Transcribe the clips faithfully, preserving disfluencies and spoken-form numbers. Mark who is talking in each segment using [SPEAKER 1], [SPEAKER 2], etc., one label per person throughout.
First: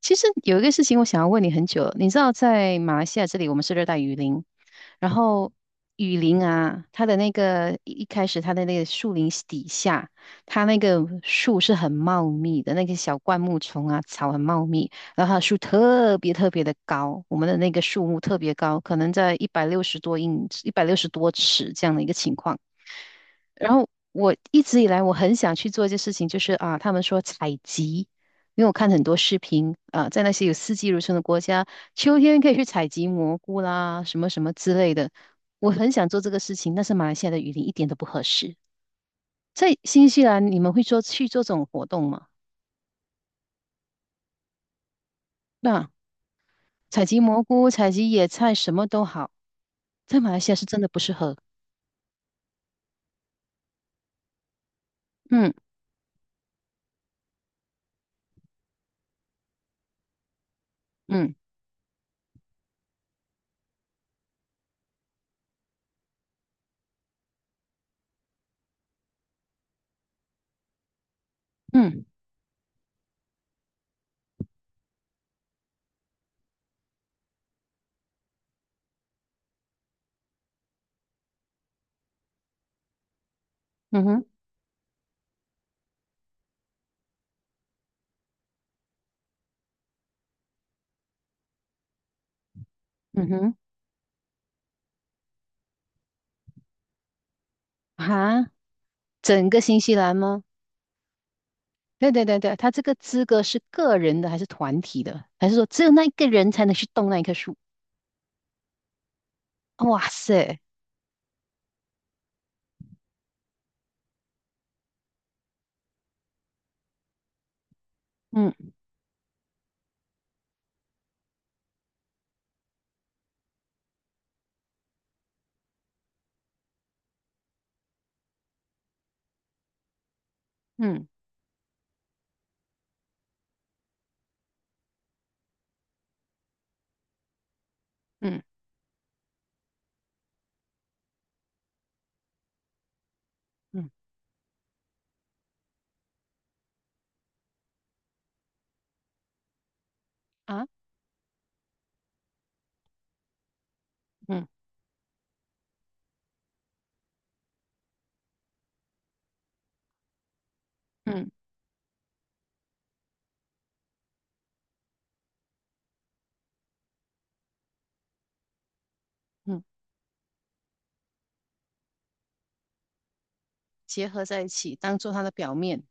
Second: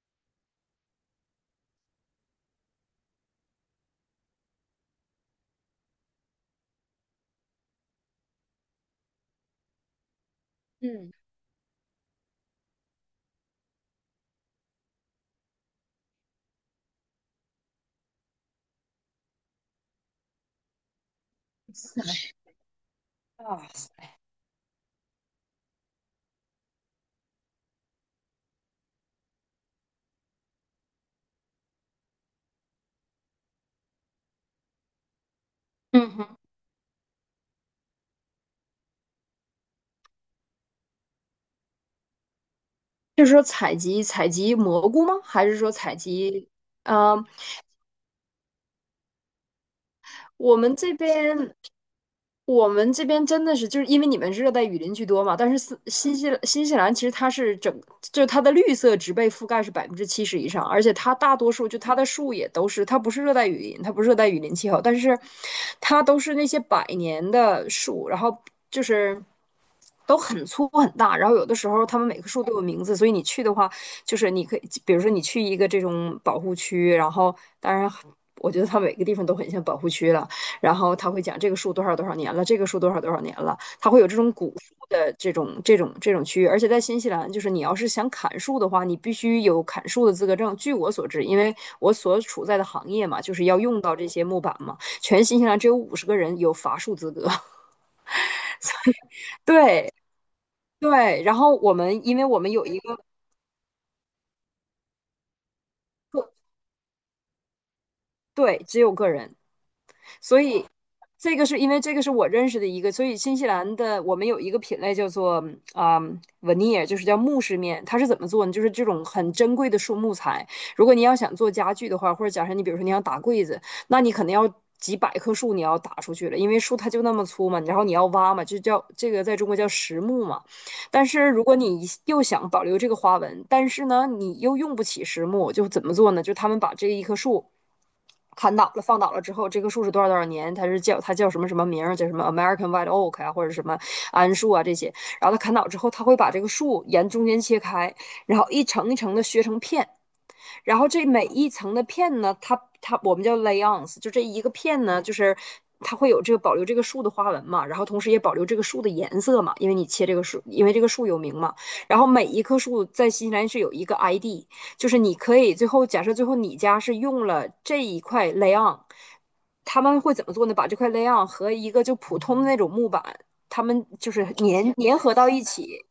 [SPEAKER 1] 其实有一个事情我想要问你很久了。你知道在马来西亚这里我们是热带雨林，然后雨林啊，它的那个一一开始它的那个树林底下，它那个
[SPEAKER 2] 嗯，
[SPEAKER 1] 树是很茂密的，那个小灌木丛啊，草很茂密，然后它的树特别特别的高，我们的那个树木特别高，可能在一百六十多英，一百六十多尺这样的一个情 况。
[SPEAKER 2] 啊，
[SPEAKER 1] 然后我一直以来我很想去做一件事情，就是啊，他们说采集，因为我看很多视频啊，在那些有四季如春的国家，秋天可以去采集蘑菇啦，什么什么之类的。我很想
[SPEAKER 2] 嗯
[SPEAKER 1] 做这
[SPEAKER 2] 哼，
[SPEAKER 1] 个事情，但是马来西亚的雨林一点都不合适。在新西兰，你们会做去做这种活动吗？
[SPEAKER 2] 就是说采集采集蘑菇吗？还是说
[SPEAKER 1] 那、
[SPEAKER 2] 采集？
[SPEAKER 1] 采集
[SPEAKER 2] 嗯？
[SPEAKER 1] 蘑菇、采集野菜，什么都好，在马来西亚
[SPEAKER 2] 我
[SPEAKER 1] 是
[SPEAKER 2] 们
[SPEAKER 1] 真的
[SPEAKER 2] 这
[SPEAKER 1] 不适合。
[SPEAKER 2] 边，我们这边真的是就是因为你们是热带雨林居多嘛，但
[SPEAKER 1] 嗯，
[SPEAKER 2] 是斯新西新西兰其实它是整，就是它的绿色植被覆盖是百分之七十以上，而且它
[SPEAKER 1] 嗯，
[SPEAKER 2] 大多数就它的树也都是，它不是热带雨林，它不是热带雨林气候，但是它都是那些百年的树，然后就是都很粗很大，然后有的时候它
[SPEAKER 1] 嗯，
[SPEAKER 2] 们每棵树都有名字，所以你去的话，就是你可以，比如说你去一个这种保护区，然后当然我觉得它每个地方都很像保护区了。然后他会讲这个树多少多少年了，这个树多少多少年了，他会
[SPEAKER 1] 嗯
[SPEAKER 2] 有这
[SPEAKER 1] 哼，
[SPEAKER 2] 种古树的这种这种这种区域。而且在新西兰，就是你要是想砍树的话，你必须有砍树的资格证。据我所知，因为我所处在的行业嘛，
[SPEAKER 1] 嗯
[SPEAKER 2] 就是
[SPEAKER 1] 哼，
[SPEAKER 2] 要用到这些木板嘛，全新西兰只有五十个人有伐树资格。
[SPEAKER 1] 啊，整个新
[SPEAKER 2] 对
[SPEAKER 1] 西兰吗？
[SPEAKER 2] 对，然后我们
[SPEAKER 1] 对
[SPEAKER 2] 因
[SPEAKER 1] 对
[SPEAKER 2] 为
[SPEAKER 1] 对
[SPEAKER 2] 我们
[SPEAKER 1] 对，
[SPEAKER 2] 有
[SPEAKER 1] 他
[SPEAKER 2] 一
[SPEAKER 1] 这个
[SPEAKER 2] 个
[SPEAKER 1] 资格是个人的还是团体的？还是说只有那一个人才能去动那一棵树？
[SPEAKER 2] 对，只有个人。
[SPEAKER 1] 哇
[SPEAKER 2] 所
[SPEAKER 1] 塞，
[SPEAKER 2] 以这个是因为这个是我认识的一个，所以新西兰的我们有一个品类叫做啊、嗯 veneer,就是叫木饰面，它是怎么做呢？就是
[SPEAKER 1] 嗯，
[SPEAKER 2] 这种很珍贵的树木材，如果你要想做家具的话，或者假设你比如说你想打柜子，那你可能要。几百棵树你要打出去了，因为树它就那么粗嘛，然后你要挖嘛，就叫这个在中国叫实木嘛。但
[SPEAKER 1] 嗯，
[SPEAKER 2] 是如果你又想保留这个花纹，但是呢，你又用不起实木，就怎么做呢？就他们把这一棵树
[SPEAKER 1] 嗯，
[SPEAKER 2] 砍倒了，放倒了之后，这棵树是多少多少年，它是叫它叫什么什么名儿，叫什么 American White Oak 啊，或者什么
[SPEAKER 1] 嗯，
[SPEAKER 2] 桉树啊这些。然后它砍倒之后，它会把这个树沿中间切开，然后一层一层的削成片。
[SPEAKER 1] 啊，
[SPEAKER 2] 然后这每一层的片呢，它它我们叫 layons,就这一个
[SPEAKER 1] 嗯，
[SPEAKER 2] 片呢，就是它会有这个保留这个树的花纹嘛，然后同时也保留这个树的颜色嘛，因为你切这个树，因为这个树有
[SPEAKER 1] 嗯，
[SPEAKER 2] 名嘛。然后每一棵树在新西兰是有一个 I D,就是你可以最后假设最后你家是用了这一块 layon,
[SPEAKER 1] 嗯，
[SPEAKER 2] 他们会怎么做呢？把这块 layon 和一个就普通的那种木板，他们
[SPEAKER 1] 结
[SPEAKER 2] 就
[SPEAKER 1] 合
[SPEAKER 2] 是
[SPEAKER 1] 在一
[SPEAKER 2] 粘
[SPEAKER 1] 起，当
[SPEAKER 2] 粘
[SPEAKER 1] 做
[SPEAKER 2] 合
[SPEAKER 1] 它
[SPEAKER 2] 到
[SPEAKER 1] 的
[SPEAKER 2] 一
[SPEAKER 1] 表面。
[SPEAKER 2] 起。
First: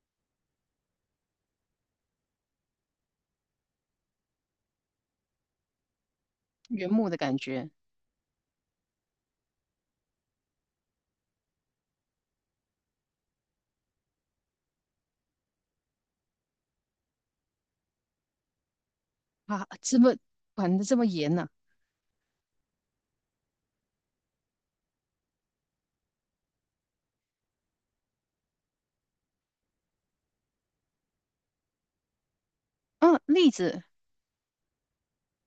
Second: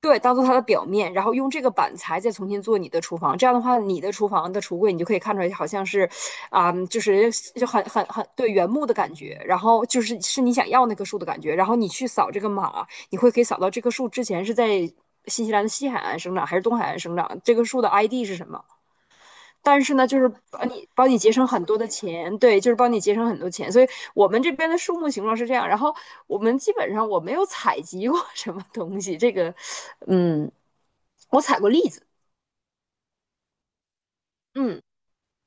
[SPEAKER 2] 对，当做它的表面，然后用这个板材再重新做你的厨房。这样的话，你的厨房的橱柜你就可以看出来，好像是，啊、
[SPEAKER 1] 原
[SPEAKER 2] 就
[SPEAKER 1] 木的
[SPEAKER 2] 是
[SPEAKER 1] 感
[SPEAKER 2] 就
[SPEAKER 1] 觉。
[SPEAKER 2] 很很很对原木的感觉，然后就是是你想要那棵树的感觉。然后你去扫这个码，你会可以扫到这棵树之前是在新西兰的西海岸生长还是东海岸生长，这棵树的 I D 是什么。
[SPEAKER 1] 啊，
[SPEAKER 2] 但是
[SPEAKER 1] 这
[SPEAKER 2] 呢，
[SPEAKER 1] 么
[SPEAKER 2] 就是帮
[SPEAKER 1] 管得
[SPEAKER 2] 你
[SPEAKER 1] 这么
[SPEAKER 2] 帮你节
[SPEAKER 1] 严
[SPEAKER 2] 省
[SPEAKER 1] 呢？
[SPEAKER 2] 很多的钱，对，就是帮你节省很多钱。所以我们这边的树木形状是这样，然后我们基本上我没有采集过什么东西，这个，嗯，我采过栗子，
[SPEAKER 1] 嗯，栗子，
[SPEAKER 2] 嗯。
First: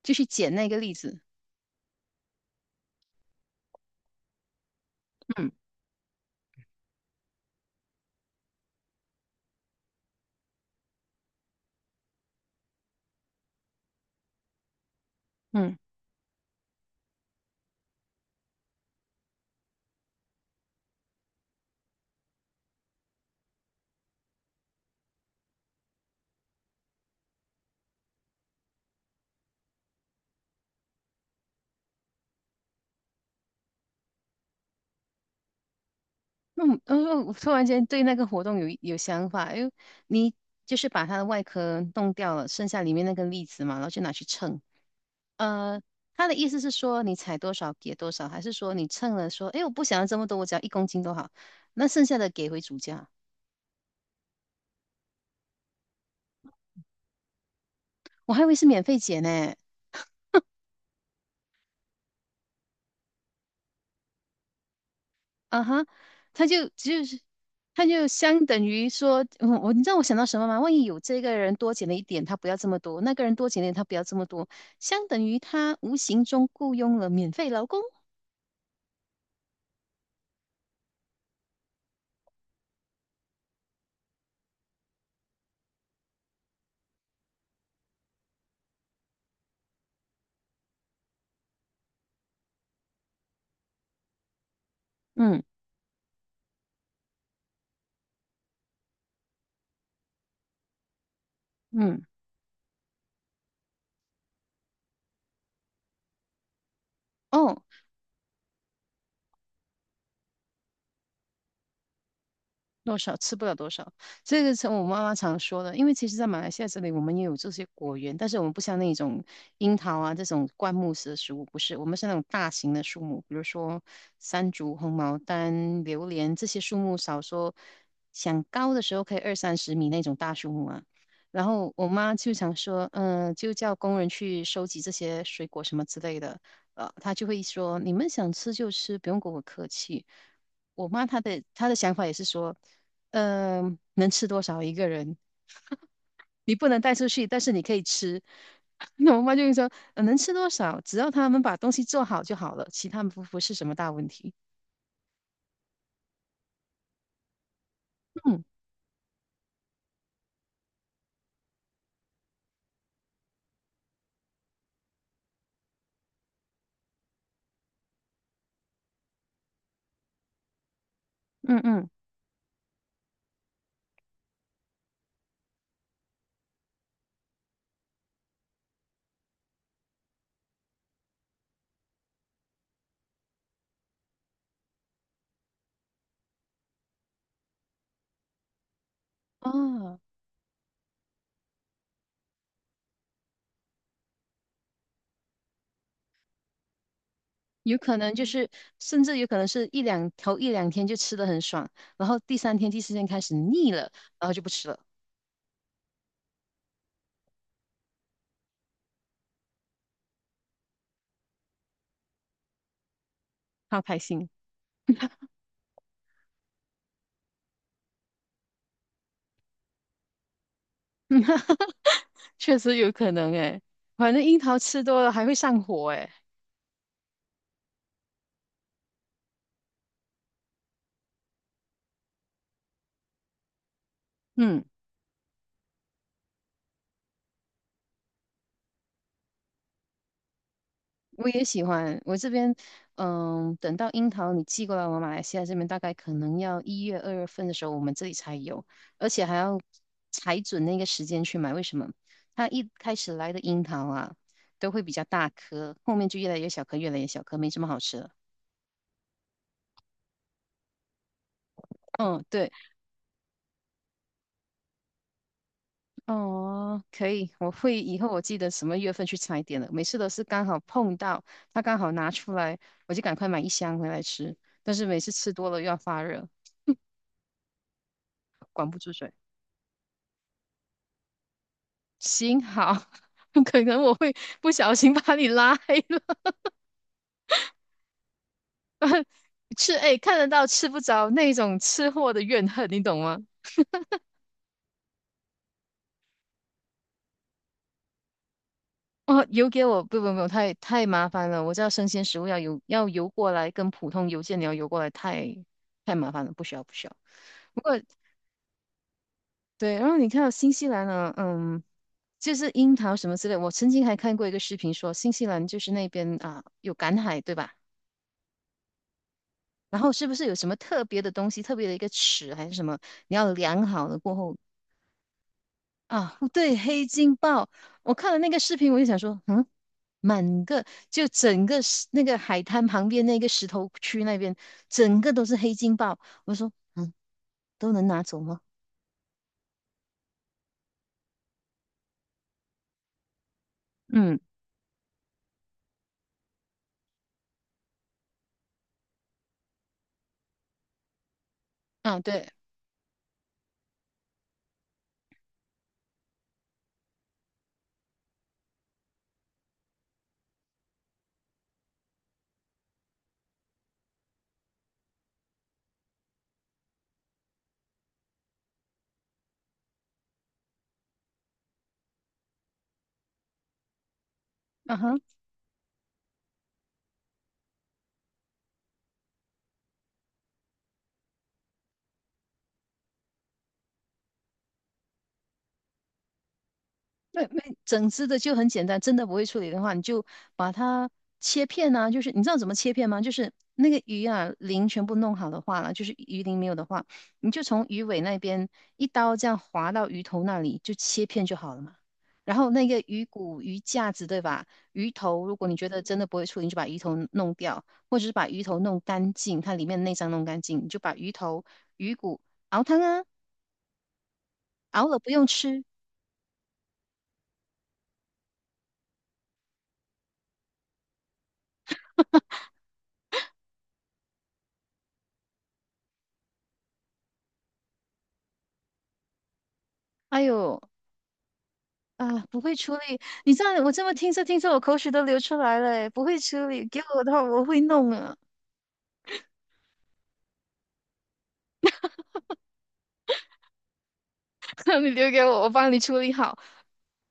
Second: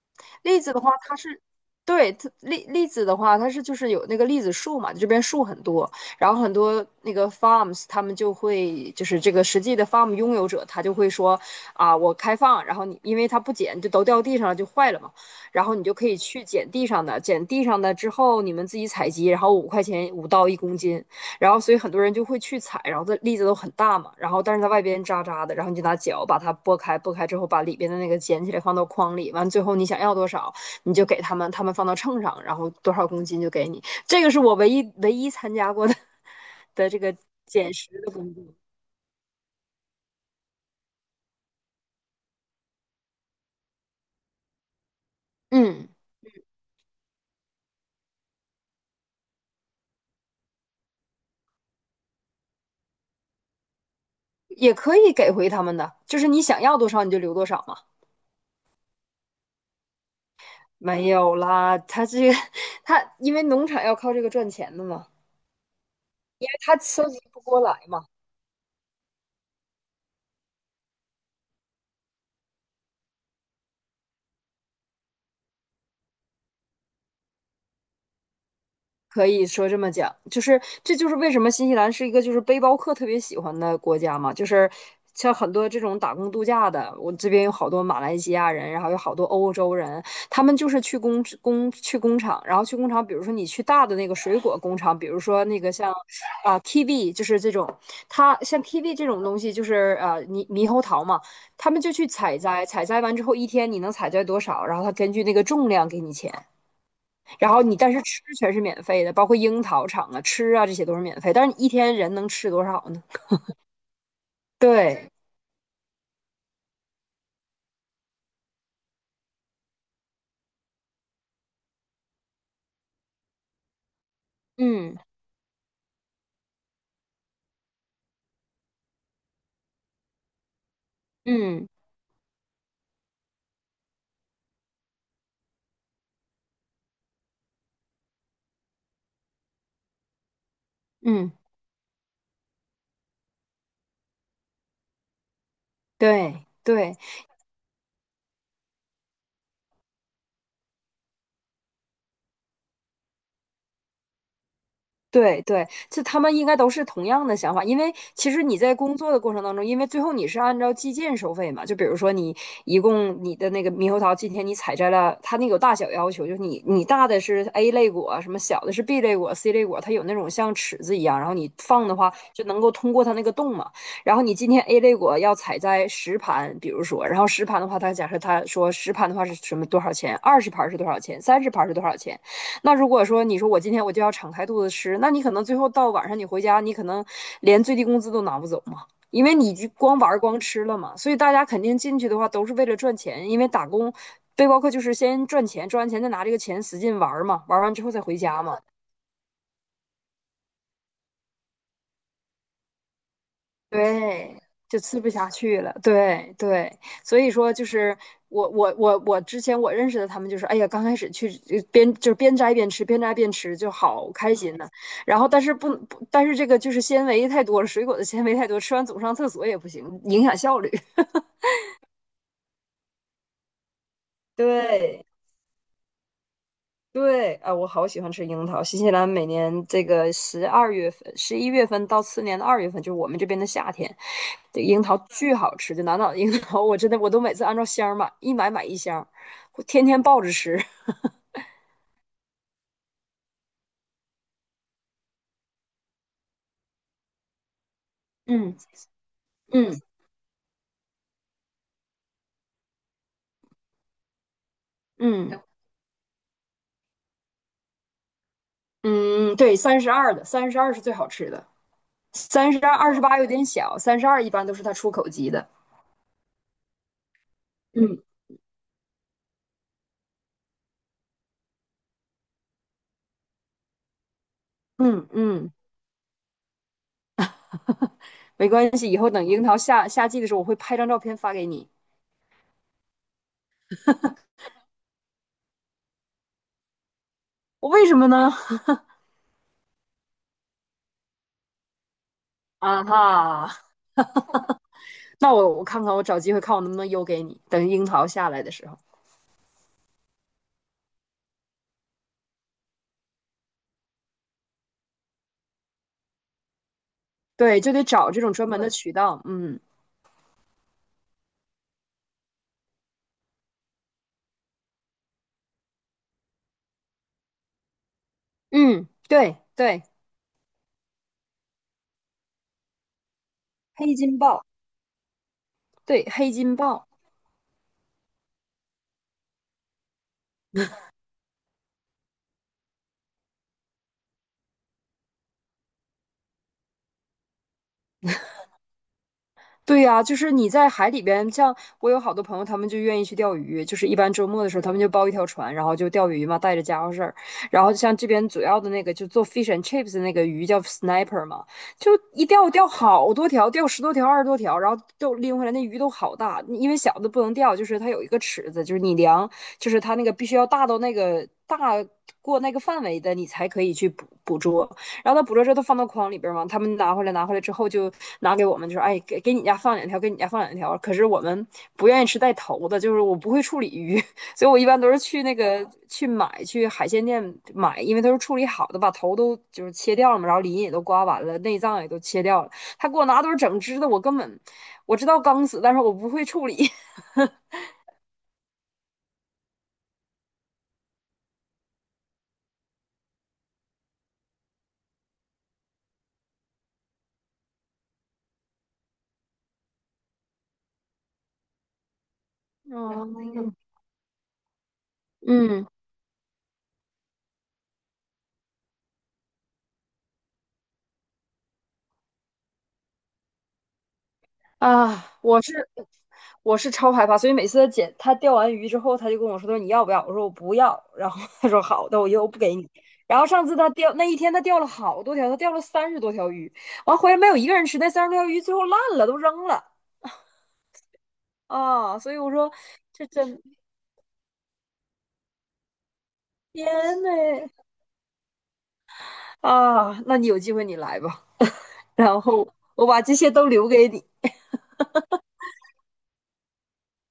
[SPEAKER 1] 就去捡
[SPEAKER 2] 栗
[SPEAKER 1] 那
[SPEAKER 2] 子
[SPEAKER 1] 个
[SPEAKER 2] 的话，
[SPEAKER 1] 栗
[SPEAKER 2] 它
[SPEAKER 1] 子。
[SPEAKER 2] 是对它栗栗子的话，它是就是有那个栗子树嘛，这边树
[SPEAKER 1] 嗯，
[SPEAKER 2] 很多，然后很多那个 farms 他们就会就是这个实际的 farm 拥有者，他就会说啊，我开放，然后你因为它不捡就都掉地上了就坏了嘛，然后
[SPEAKER 1] 嗯，
[SPEAKER 2] 你就可以去捡地上的，捡地上的之后你们自己采集，然后五块钱五到一公斤，然后所以很多人就会去采，然后它栗子都很大嘛，然后但是它外边渣渣的，然后你就拿脚把它剥开，剥开之后把里边的那个捡起来放到筐里，完最后你想要多少你就给他们，他们放到秤上，然后多少公斤就给你。这个是我唯一唯一参加过的
[SPEAKER 1] 嗯，
[SPEAKER 2] 的这个
[SPEAKER 1] 嗯，我突然
[SPEAKER 2] 捡
[SPEAKER 1] 间
[SPEAKER 2] 食，
[SPEAKER 1] 对那个活动有有想法，因为你就是把它的外壳弄掉了，剩下里面那个栗子嘛，然后就拿去称。呃，
[SPEAKER 2] 嗯，
[SPEAKER 1] 他的意思是说你采多少给多少，还是说你称了说，哎，我不想要这么多，我只要一公斤都好，那剩下的给回主家。
[SPEAKER 2] 也可以给回他们的，就是你想要多少你就留多少嘛。
[SPEAKER 1] 我还以为是免费减呢。
[SPEAKER 2] 没有啦，他这个 他因为农场要靠这个赚钱的嘛，
[SPEAKER 1] 啊哈，他
[SPEAKER 2] 因为
[SPEAKER 1] 就
[SPEAKER 2] 他
[SPEAKER 1] 就
[SPEAKER 2] 收集
[SPEAKER 1] 是
[SPEAKER 2] 不过来
[SPEAKER 1] 他就
[SPEAKER 2] 嘛。
[SPEAKER 1] 相等于说，嗯，我你知道我想到什么吗？万一有这个人多减了一点，他不要这么多；那个人多减了一点，他不要这么多，相等于他无形中雇佣了免费劳工。
[SPEAKER 2] 可以说这么讲，就是这就是为什么新西兰是一个就是背包客特别喜欢的国家嘛，就是像很多这种打工度假的，我这边有好多马来西亚人，然后有好多欧洲人，他们就是去工工去工厂，然后去工厂，比如说你去大的那个水果工厂，比如
[SPEAKER 1] 嗯，
[SPEAKER 2] 说那个像啊、kiwi,就是这种，它像 kiwi 这种东西就是呃猕猕猴桃嘛，他们就
[SPEAKER 1] 嗯，
[SPEAKER 2] 去采摘，采摘完之后一天你能采摘多少，然后他根据那个重量给你钱。然
[SPEAKER 1] 哦，
[SPEAKER 2] 后你但是吃全是免费的，包括樱桃厂啊、吃啊这些都是免费。但是你一天人能吃多少
[SPEAKER 1] 多
[SPEAKER 2] 呢？
[SPEAKER 1] 少吃不了多少，这个是我妈
[SPEAKER 2] 对，
[SPEAKER 1] 妈常说的。因为其实，在马来西亚这里，我们也有这些果园，但是我们不像那种樱桃啊这种灌木式的食物，不是，我们是那种大型的树木，比如说山竹、红
[SPEAKER 2] 嗯
[SPEAKER 1] 毛丹、榴莲这些树木，少说想高的时候可以二三十米那种大树木啊。然
[SPEAKER 2] 嗯
[SPEAKER 1] 后我妈就想说，嗯、就叫工人去收集这些水果什么之类的，呃，她就会说，你们想吃就吃，不用跟我客气。我妈她
[SPEAKER 2] 嗯，
[SPEAKER 1] 的她的想法也是说，嗯、能吃多少一个人，
[SPEAKER 2] 对
[SPEAKER 1] 你不能带
[SPEAKER 2] 对。
[SPEAKER 1] 出去，但是你可以吃。那我妈就会说，呃能吃多少，只要他们把东西做好就好了，其他不不是什么大问题。
[SPEAKER 2] 对对，这他们应该都是同样的想法，因为其实
[SPEAKER 1] 嗯，
[SPEAKER 2] 你在工作的过程当中，因为最后你是按照计件收费嘛，就比如说你一共你的那个猕猴桃，今天你采摘了，它那个有大小要求，就是你你大的是 A 类果，什么小的是 B 类果、C 类果，它有那种像尺子一样，然后你
[SPEAKER 1] 嗯，
[SPEAKER 2] 放
[SPEAKER 1] 嗯，
[SPEAKER 2] 的话就能够通过它那个洞嘛。然后你今天 A 类果要采摘十盘，比如说，然后十盘的话，它假设它说十盘的话是什么多少钱，二十盘是多少钱，三十盘是多少钱。那如果说你说我今天我就要敞开肚子吃，那你可能最后到晚上你回家，你可能连最低工资都拿不走嘛，因为你就光
[SPEAKER 1] 哦，
[SPEAKER 2] 玩光吃了嘛。所以大家肯定进去的话都是为了赚钱，因为打工背包客就是先赚钱，赚完钱再拿这个钱使劲玩嘛，玩完
[SPEAKER 1] 有
[SPEAKER 2] 之后
[SPEAKER 1] 可
[SPEAKER 2] 再
[SPEAKER 1] 能
[SPEAKER 2] 回
[SPEAKER 1] 就
[SPEAKER 2] 家
[SPEAKER 1] 是，
[SPEAKER 2] 嘛。
[SPEAKER 1] 甚至有可能是一两头一两天就吃的很爽，然后第三天、第四天开始腻了，然后
[SPEAKER 2] 对，
[SPEAKER 1] 就不吃
[SPEAKER 2] 就
[SPEAKER 1] 了。
[SPEAKER 2] 吃不下去了。对对，所以说就是我我我我之前我认识的他们就是，哎呀，刚开始去呃边就是边摘边吃，边摘边吃就
[SPEAKER 1] 好开
[SPEAKER 2] 好
[SPEAKER 1] 心。
[SPEAKER 2] 开心呢、然后但是不不，但是这个就是纤维太多了，水果的纤维太多，吃完总上厕所也不行，影响效率。
[SPEAKER 1] 确实有可能诶，反正樱桃吃多
[SPEAKER 2] 对，
[SPEAKER 1] 了还会上火诶。
[SPEAKER 2] 对，啊，我好喜欢吃樱桃。新西兰每年这个十二月份、十一月份到次年的二月份，就是我们这边的夏天，这
[SPEAKER 1] 嗯。
[SPEAKER 2] 樱桃巨好吃。就南岛的樱桃，我真的我都每次按照箱儿买，一买买一箱儿我天天抱着吃。
[SPEAKER 1] 我也喜欢。我这边，嗯，等到樱桃你寄过来，我马来西亚这边大概可能要一月、二月份的时候，我们这里才
[SPEAKER 2] 嗯
[SPEAKER 1] 有，而且还要
[SPEAKER 2] 嗯
[SPEAKER 1] 踩准那个时间去买。为什么？它一开始来的樱桃啊，都会比较大
[SPEAKER 2] 嗯
[SPEAKER 1] 颗，后面就越来越小颗，越来越小颗，没什么好吃了。
[SPEAKER 2] 嗯，对，三十二的，三十二是最好吃的。
[SPEAKER 1] 嗯，对，
[SPEAKER 2] 三十二、二十八有点小，三十二一般都是它出口级的。
[SPEAKER 1] 哦，可以，我会以
[SPEAKER 2] 嗯，
[SPEAKER 1] 后我记得什么月份去踩点了。每次都是刚好碰到，它刚好拿出来，我就赶快买一箱回来吃。但是每
[SPEAKER 2] 嗯
[SPEAKER 1] 次吃多
[SPEAKER 2] 嗯，
[SPEAKER 1] 了又要发热，
[SPEAKER 2] 没
[SPEAKER 1] 管
[SPEAKER 2] 关
[SPEAKER 1] 不
[SPEAKER 2] 系，
[SPEAKER 1] 住
[SPEAKER 2] 以后
[SPEAKER 1] 嘴。
[SPEAKER 2] 等樱桃下夏季的时候，我会拍张照片发给你。
[SPEAKER 1] 行，好，可能我会不小心把你拉黑了。
[SPEAKER 2] 我为什么呢？
[SPEAKER 1] 吃，哎，看得到吃不着那种吃货的怨 恨，你
[SPEAKER 2] 啊
[SPEAKER 1] 懂吗？
[SPEAKER 2] 哈。那我我看看，我找机会看我能不能邮给你。等樱桃下来的时候，
[SPEAKER 1] 哦，邮给我，不不不，太太麻烦了。我知道生鲜食物要邮要邮过来，跟普通邮件你要邮过来，太太麻烦了，不需要不需要。
[SPEAKER 2] 对，
[SPEAKER 1] 不
[SPEAKER 2] 就
[SPEAKER 1] 过
[SPEAKER 2] 得找这种专门的渠道。嗯
[SPEAKER 1] 对，然后你看到新西兰呢，嗯，就是樱桃什么之类，我曾经还看过一个视频说，新西兰就是那边啊有赶海，对吧？
[SPEAKER 2] 嗯，对
[SPEAKER 1] 然
[SPEAKER 2] 对，
[SPEAKER 1] 后是不是有什么特别的东西，特别的一个尺还是什么，你要量好
[SPEAKER 2] 黑
[SPEAKER 1] 了过
[SPEAKER 2] 金
[SPEAKER 1] 后。
[SPEAKER 2] 豹，对
[SPEAKER 1] 啊，
[SPEAKER 2] 黑金
[SPEAKER 1] 对，黑
[SPEAKER 2] 豹。
[SPEAKER 1] 金鲍，我看了那个视频，我就想说，嗯，满个就整个石那个海滩旁边那个石头区那边，整个都是黑金鲍，我说，嗯，都能拿走吗？
[SPEAKER 2] 对呀，就是你在海里边，像我有好多朋友，他们就愿意去钓鱼，就是一般
[SPEAKER 1] 嗯，
[SPEAKER 2] 周末的时候，他们就包一条船，然后就钓鱼嘛，带着家伙事儿。然后像这边主要的那个，就做 fish and chips 的那个鱼叫 sniper 嘛，就
[SPEAKER 1] 啊，对，
[SPEAKER 2] 一钓钓好多条，钓十多条、二十多条，然后都拎回来，那鱼都好大。因为小的不能钓，就是它有一个尺子，就是你量，就是它那个必须要大到那个大过那个范围的，你才可以去捕捕捉。然后他捕捉之后都放到筐里边嘛，他们拿回来拿回来之后就拿给我们，就说哎给给你家放两条，给你家放两条。可是我们不愿意吃带头的，就是我不会处理鱼，所以我一
[SPEAKER 1] 嗯
[SPEAKER 2] 般都是
[SPEAKER 1] 哼。
[SPEAKER 2] 去那个去买去海鲜店买，因为都是处理好的，把头都就是切掉了嘛，然后鳞也都刮完了，内脏也都切掉了。他给我拿都是整只的，我根本我知道刚死，但是我不会处理。
[SPEAKER 1] 那那整只的就很简单，真的不会处理的话，你就把它切片啊。就是你知道怎么切片吗？就是那个鱼啊，鳞全部弄好的话了，就是鱼鳞没有的话，你就从鱼尾那边一刀这样划到鱼头那里，就切片就好了嘛。然后那个鱼骨、
[SPEAKER 2] 哦，
[SPEAKER 1] 鱼架子，对吧？鱼头，如果你
[SPEAKER 2] 嗯。
[SPEAKER 1] 觉得真的不会处理，你就把鱼头弄掉，或者是把鱼头弄干净，它里面内脏弄干净，你就把鱼头、鱼骨熬汤啊，熬了不
[SPEAKER 2] 啊，
[SPEAKER 1] 用
[SPEAKER 2] 我
[SPEAKER 1] 吃。
[SPEAKER 2] 是我是超害怕，所以每次他捡他钓完鱼之后，他就跟我说："他说你要不要？"我说："我不要。"然后他说："好的，我又不给你。"然后上次他钓那一天，他钓了好多条，他钓了三十多条鱼，完回来没有一个人吃，那三十多条鱼最后烂了，都扔了
[SPEAKER 1] 哎呦，
[SPEAKER 2] 啊！所以
[SPEAKER 1] 啊，
[SPEAKER 2] 我
[SPEAKER 1] 不
[SPEAKER 2] 说
[SPEAKER 1] 会处理，
[SPEAKER 2] 这
[SPEAKER 1] 你
[SPEAKER 2] 真
[SPEAKER 1] 这样我这么听着听着，我口水都流出来了诶。不会处
[SPEAKER 2] 天
[SPEAKER 1] 理，给我
[SPEAKER 2] 呐
[SPEAKER 1] 的话我会弄啊。
[SPEAKER 2] 啊！那你有机会你来吧，然后我把这些都留给你。
[SPEAKER 1] 你留给我，我帮你处理好，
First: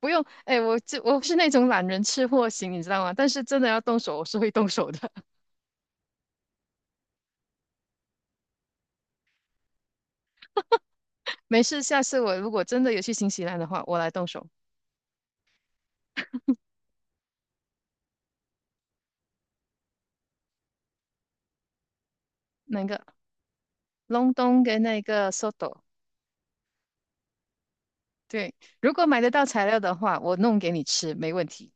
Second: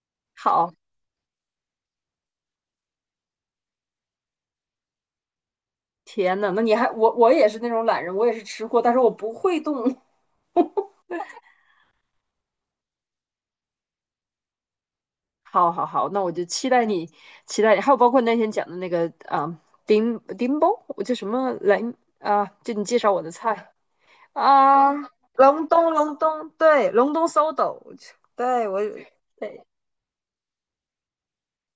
[SPEAKER 1] 不用。哎，
[SPEAKER 2] 好，
[SPEAKER 1] 我这我是那种懒人吃货型，你知道吗？但是真的要动手，我是会动手的。
[SPEAKER 2] 天呐，那你还我我也是那种懒人，我也是吃货，但是我不会动，
[SPEAKER 1] 没事，下次我如果真的有去新西兰的话，我来动手。
[SPEAKER 2] 好好好，那我就期待你，期待你，还有包括那天讲的那个啊，丁丁包，我叫什么来啊？就你
[SPEAKER 1] 那
[SPEAKER 2] 介
[SPEAKER 1] 个
[SPEAKER 2] 绍我的菜
[SPEAKER 1] 隆冬跟
[SPEAKER 2] 啊，
[SPEAKER 1] 那个
[SPEAKER 2] 隆
[SPEAKER 1] soto，
[SPEAKER 2] 冬，隆冬，对，隆冬搜斗，我去
[SPEAKER 1] 对，
[SPEAKER 2] 对我，
[SPEAKER 1] 如果买得到
[SPEAKER 2] 对，
[SPEAKER 1] 材料的话，我弄给你吃，没问题。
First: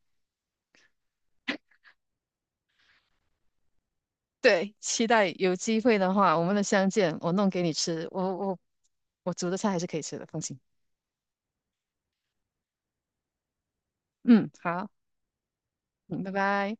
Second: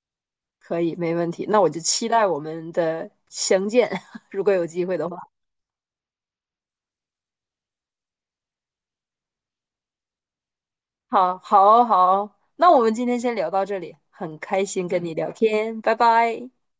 [SPEAKER 2] 可以，没问题。那我就期待我们的相见，如果有
[SPEAKER 1] 对，
[SPEAKER 2] 机会
[SPEAKER 1] 期
[SPEAKER 2] 的话。
[SPEAKER 1] 待有机会的话，我们的相见，我弄给你吃。我我我煮的菜还是可以吃的，放心。
[SPEAKER 2] 好，好，好，那我们今天先聊到这里，很
[SPEAKER 1] 嗯，
[SPEAKER 2] 开心
[SPEAKER 1] 好，
[SPEAKER 2] 跟你聊天，拜
[SPEAKER 1] 嗯，拜
[SPEAKER 2] 拜。
[SPEAKER 1] 拜。